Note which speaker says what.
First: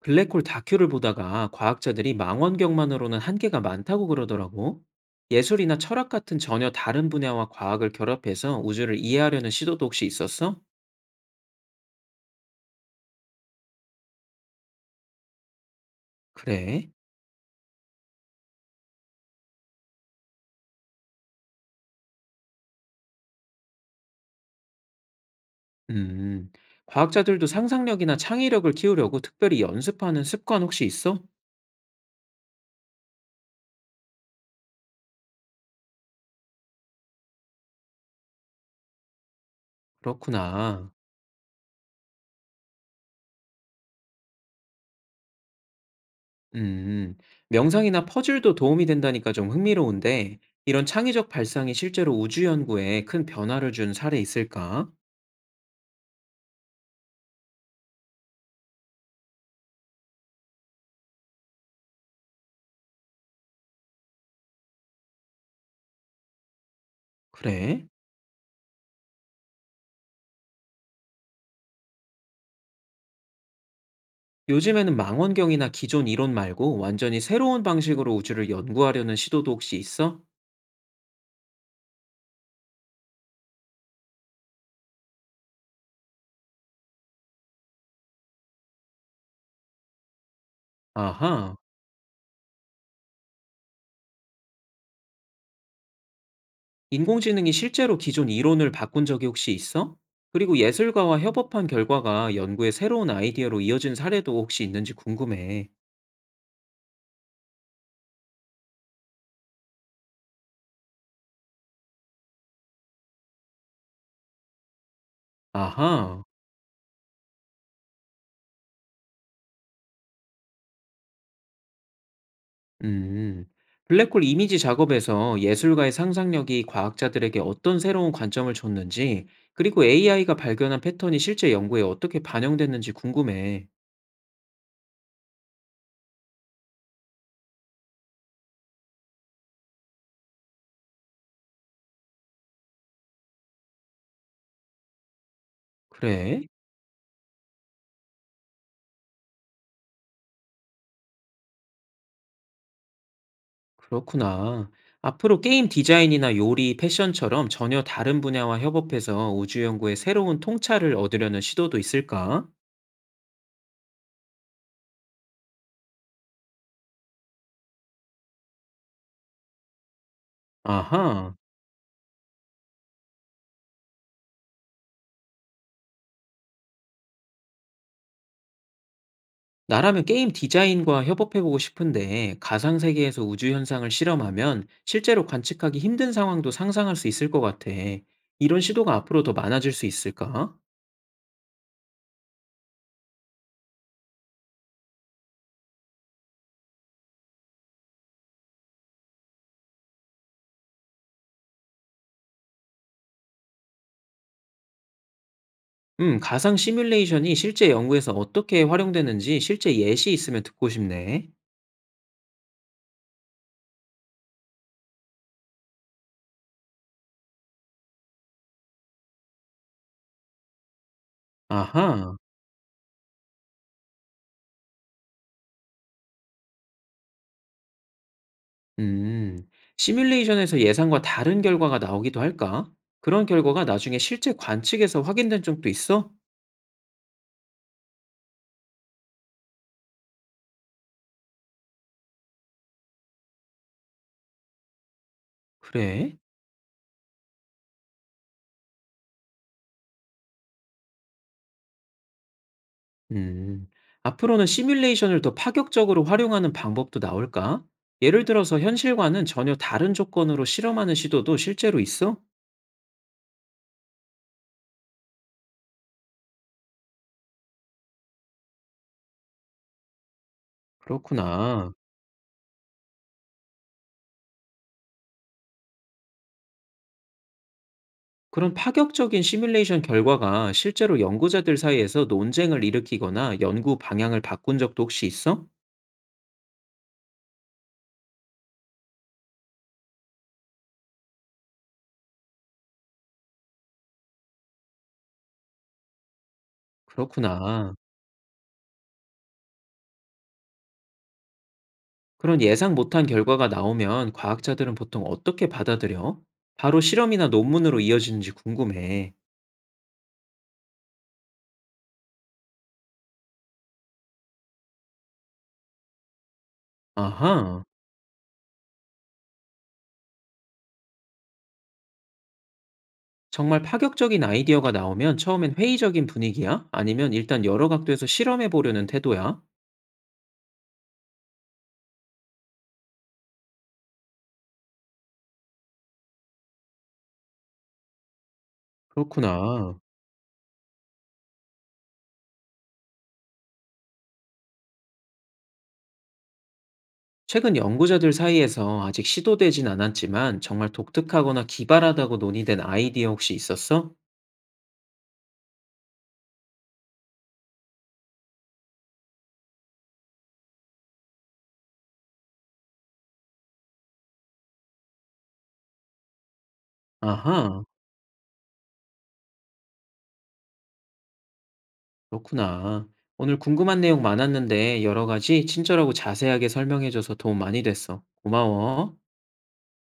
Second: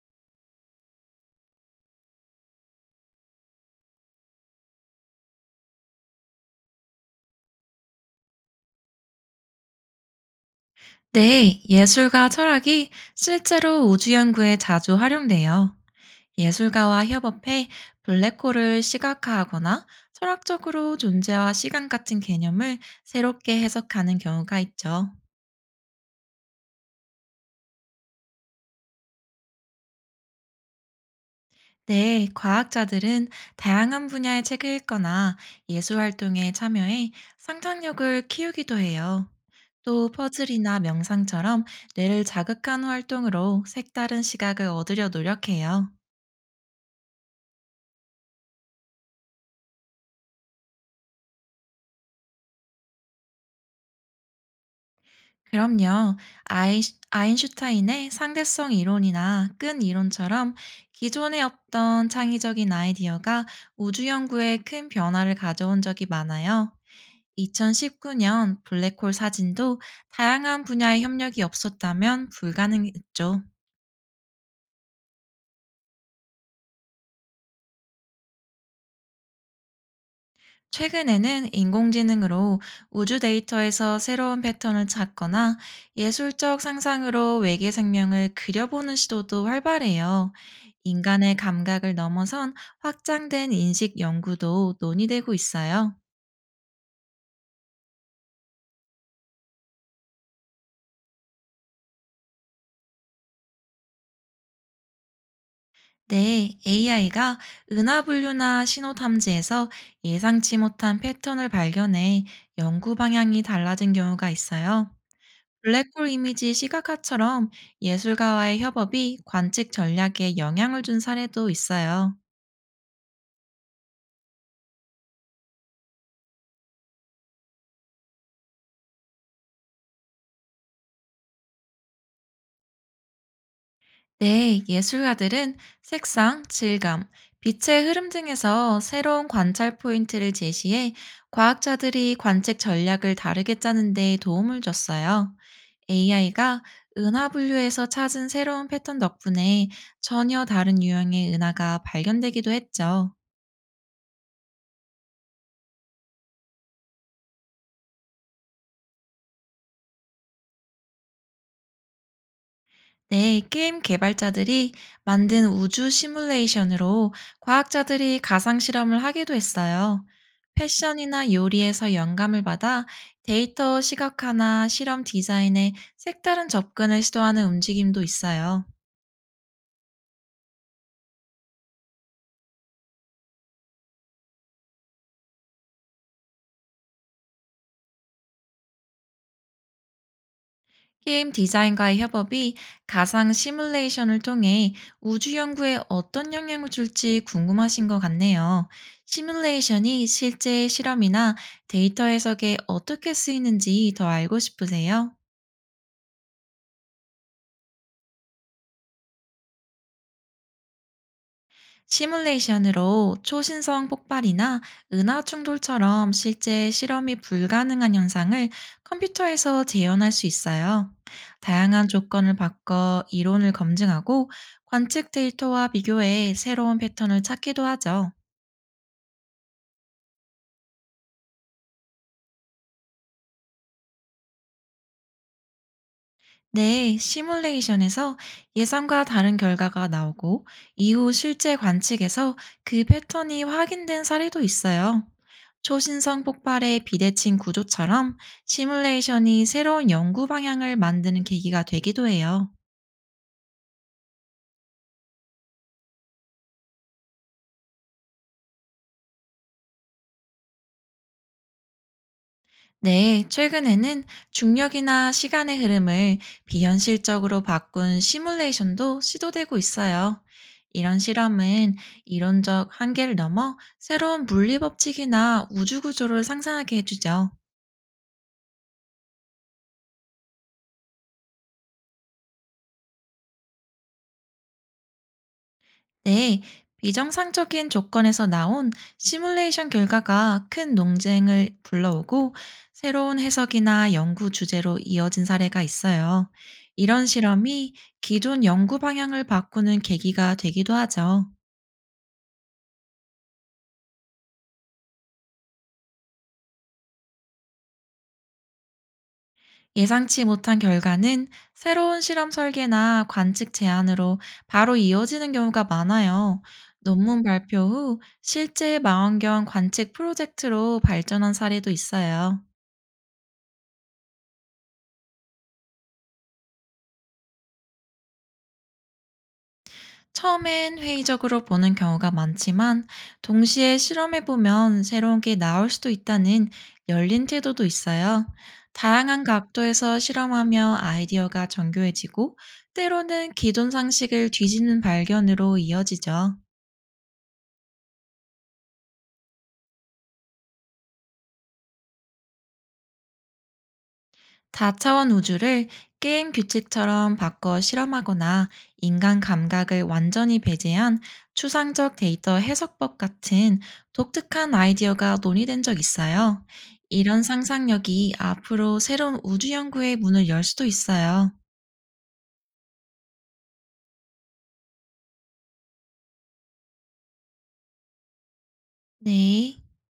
Speaker 1: 블랙홀 다큐를 보다가 과학자들이 망원경만으로는 한계가 많다고 그러더라고. 예술이나 철학 같은 전혀 다른 분야와 과학을 결합해서 우주를 이해하려는 시도도 혹시 있었어?
Speaker 2: 네, 예술과 철학이 실제로 우주 연구에 자주 활용돼요.
Speaker 1: 그래.
Speaker 2: 예술가와 협업해 블랙홀을 시각화하거나 철학적으로 존재와 시간 같은 개념을 새롭게 해석하는 경우가 있죠.
Speaker 1: 음. 과학자들도 상상력이나 창의력을 키우려고 특별히 연습하는 습관 혹시 있어?
Speaker 2: 네, 과학자들은 다양한 분야의 책을 읽거나 예술 활동에 참여해 상상력을 키우기도 해요. 또 퍼즐이나
Speaker 1: 그렇구나.
Speaker 2: 명상처럼 뇌를 자극하는 활동으로 색다른 시각을 얻으려 노력해요.
Speaker 1: 음. 명상이나 퍼즐도 도움이 된다니까 좀 흥미로운데, 이런 창의적 발상이 실제로 우주 연구에 큰 변화를 준 사례 있을까?
Speaker 2: 그럼요. 아이, 아인슈타인의 상대성 이론이나 끈 이론처럼 기존에 없던 창의적인 아이디어가 우주 연구에 큰 변화를 가져온 적이 많아요.
Speaker 1: 그래.
Speaker 2: 2019년 블랙홀 사진도 다양한 분야의 협력이 없었다면 불가능했죠.
Speaker 1: 요즘에는 망원경이나 기존 이론 말고 완전히 새로운 방식으로 우주를 연구하려는 시도도 혹시 있어?
Speaker 2: 최근에는 인공지능으로 우주 데이터에서 새로운 패턴을 찾거나 예술적 상상으로 외계 생명을 그려보는 시도도 활발해요. 인간의
Speaker 1: 아하,
Speaker 2: 감각을 넘어선 확장된 인식 연구도 논의되고 있어요.
Speaker 1: 인공지능이 실제로 기존 이론을 바꾼 적이 혹시 있어? 그리고 예술가와 협업한 결과가 연구의 새로운 아이디어로 이어진 사례도 혹시 있는지 궁금해.
Speaker 2: 네, AI가 은하 분류나 신호 탐지에서 예상치 못한 패턴을 발견해 연구 방향이 달라진 경우가 있어요. 블랙홀
Speaker 1: 아하,
Speaker 2: 이미지 시각화처럼 예술가와의 협업이 관측 전략에 영향을 준 사례도 있어요.
Speaker 1: 음. 블랙홀 이미지 작업에서 예술가의 상상력이 과학자들에게 어떤 새로운 관점을 줬는지, 그리고 AI가 발견한 패턴이 실제 연구에 어떻게 반영됐는지 궁금해.
Speaker 2: 네, 예술가들은 색상, 질감, 빛의 흐름 등에서 새로운 관찰 포인트를 제시해 과학자들이 관측 전략을 다르게 짜는 데 도움을 줬어요.
Speaker 1: 그래?
Speaker 2: AI가 은하 분류에서 찾은 새로운 패턴 덕분에 전혀 다른 유형의 은하가 발견되기도 했죠.
Speaker 1: 그렇구나. 앞으로 게임 디자인이나 요리, 패션처럼 전혀 다른 분야와 협업해서 우주 연구에 새로운 통찰을 얻으려는 시도도 있을까?
Speaker 2: 네, 게임 개발자들이 만든 우주 시뮬레이션으로 과학자들이 가상 실험을 하기도 했어요. 패션이나
Speaker 1: 아하.
Speaker 2: 요리에서 영감을 받아 데이터 시각화나 실험 디자인에 색다른 접근을 시도하는 움직임도 있어요.
Speaker 1: 나라면 게임 디자인과 협업해보고 싶은데 가상 세계에서 우주 현상을 실험하면 실제로 관측하기 힘든 상황도 상상할 수 있을 것 같아. 이런 시도가 앞으로 더 많아질 수 있을까?
Speaker 2: 게임 디자인과의 협업이 가상 시뮬레이션을 통해 우주 연구에 어떤 영향을 줄지 궁금하신 것 같네요. 시뮬레이션이 실제 실험이나 데이터 해석에 어떻게 쓰이는지 더 알고 싶으세요?
Speaker 1: 가상 시뮬레이션이 실제 연구에서 어떻게 활용되는지 실제 예시 있으면 듣고 싶네.
Speaker 2: 시뮬레이션으로 초신성 폭발이나 은하 충돌처럼 실제 실험이 불가능한 현상을 컴퓨터에서 재현할 수 있어요. 다양한
Speaker 1: 아하.
Speaker 2: 조건을 바꿔 이론을 검증하고 관측 데이터와 비교해 새로운 패턴을 찾기도 하죠.
Speaker 1: 음, 시뮬레이션에서 예상과 다른 결과가 나오기도 할까? 그런 결과가 나중에 실제 관측에서 확인된 적도 있어?
Speaker 2: 네, 시뮬레이션에서 예상과 다른 결과가 나오고 이후 실제 관측에서 그 패턴이 확인된 사례도 있어요.
Speaker 1: 그래?
Speaker 2: 초신성 폭발의 비대칭 구조처럼 시뮬레이션이 새로운 연구 방향을 만드는 계기가 되기도 해요.
Speaker 1: 음, 앞으로는 시뮬레이션을 더 파격적으로 활용하는 방법도 나올까? 예를 들어서 현실과는 전혀 다른 조건으로 실험하는 시도도 실제로 있어?
Speaker 2: 네, 최근에는 중력이나 시간의 흐름을 비현실적으로 바꾼 시뮬레이션도 시도되고 있어요. 이런
Speaker 1: 그렇구나.
Speaker 2: 실험은 이론적 한계를 넘어 새로운 물리 법칙이나 우주 구조를 상상하게 해주죠.
Speaker 1: 그런 파격적인 시뮬레이션 결과가 실제로 연구자들 사이에서 논쟁을 일으키거나 연구 방향을 바꾼 적도 혹시 있어?
Speaker 2: 네, 비정상적인 조건에서 나온 시뮬레이션 결과가 큰 논쟁을 불러오고 새로운 해석이나 연구 주제로 이어진 사례가 있어요. 이런 실험이
Speaker 1: 그렇구나.
Speaker 2: 기존 연구 방향을 바꾸는 계기가 되기도 하죠.
Speaker 1: 그런 예상 못한 결과가 나오면 과학자들은 보통 어떻게 받아들여? 바로 실험이나 논문으로 이어지는지 궁금해.
Speaker 2: 예상치 못한 결과는 새로운 실험 설계나 관측 제안으로 바로 이어지는 경우가 많아요. 논문 발표
Speaker 1: 아하,
Speaker 2: 후 실제 망원경 관측 프로젝트로 발전한 사례도 있어요.
Speaker 1: 정말 파격적인 아이디어가 나오면 처음엔 회의적인 분위기야? 아니면 일단 여러 각도에서 실험해 보려는 태도야?
Speaker 2: 처음엔 회의적으로 보는 경우가 많지만 동시에 실험해보면 새로운 게 나올 수도 있다는 열린 태도도 있어요. 다양한
Speaker 1: 그렇구나.
Speaker 2: 각도에서 실험하며 아이디어가 정교해지고 때로는 기존 상식을 뒤지는 발견으로 이어지죠.
Speaker 1: 최근 연구자들 사이에서 아직 시도되진 않았지만 정말 독특하거나 기발하다고 논의된 아이디어 혹시 있었어?
Speaker 2: 다차원 우주를 게임 규칙처럼 바꿔 실험하거나 인간 감각을 완전히 배제한 추상적 데이터 해석법 같은 독특한 아이디어가 논의된 적 있어요. 이런
Speaker 1: 아하.
Speaker 2: 상상력이 앞으로 새로운 우주 연구의 문을 열 수도 있어요.
Speaker 1: 그렇구나. 오늘 궁금한 내용 많았는데 여러 가지 친절하고 자세하게 설명해줘서 도움 많이 됐어. 고마워.
Speaker 2: 네.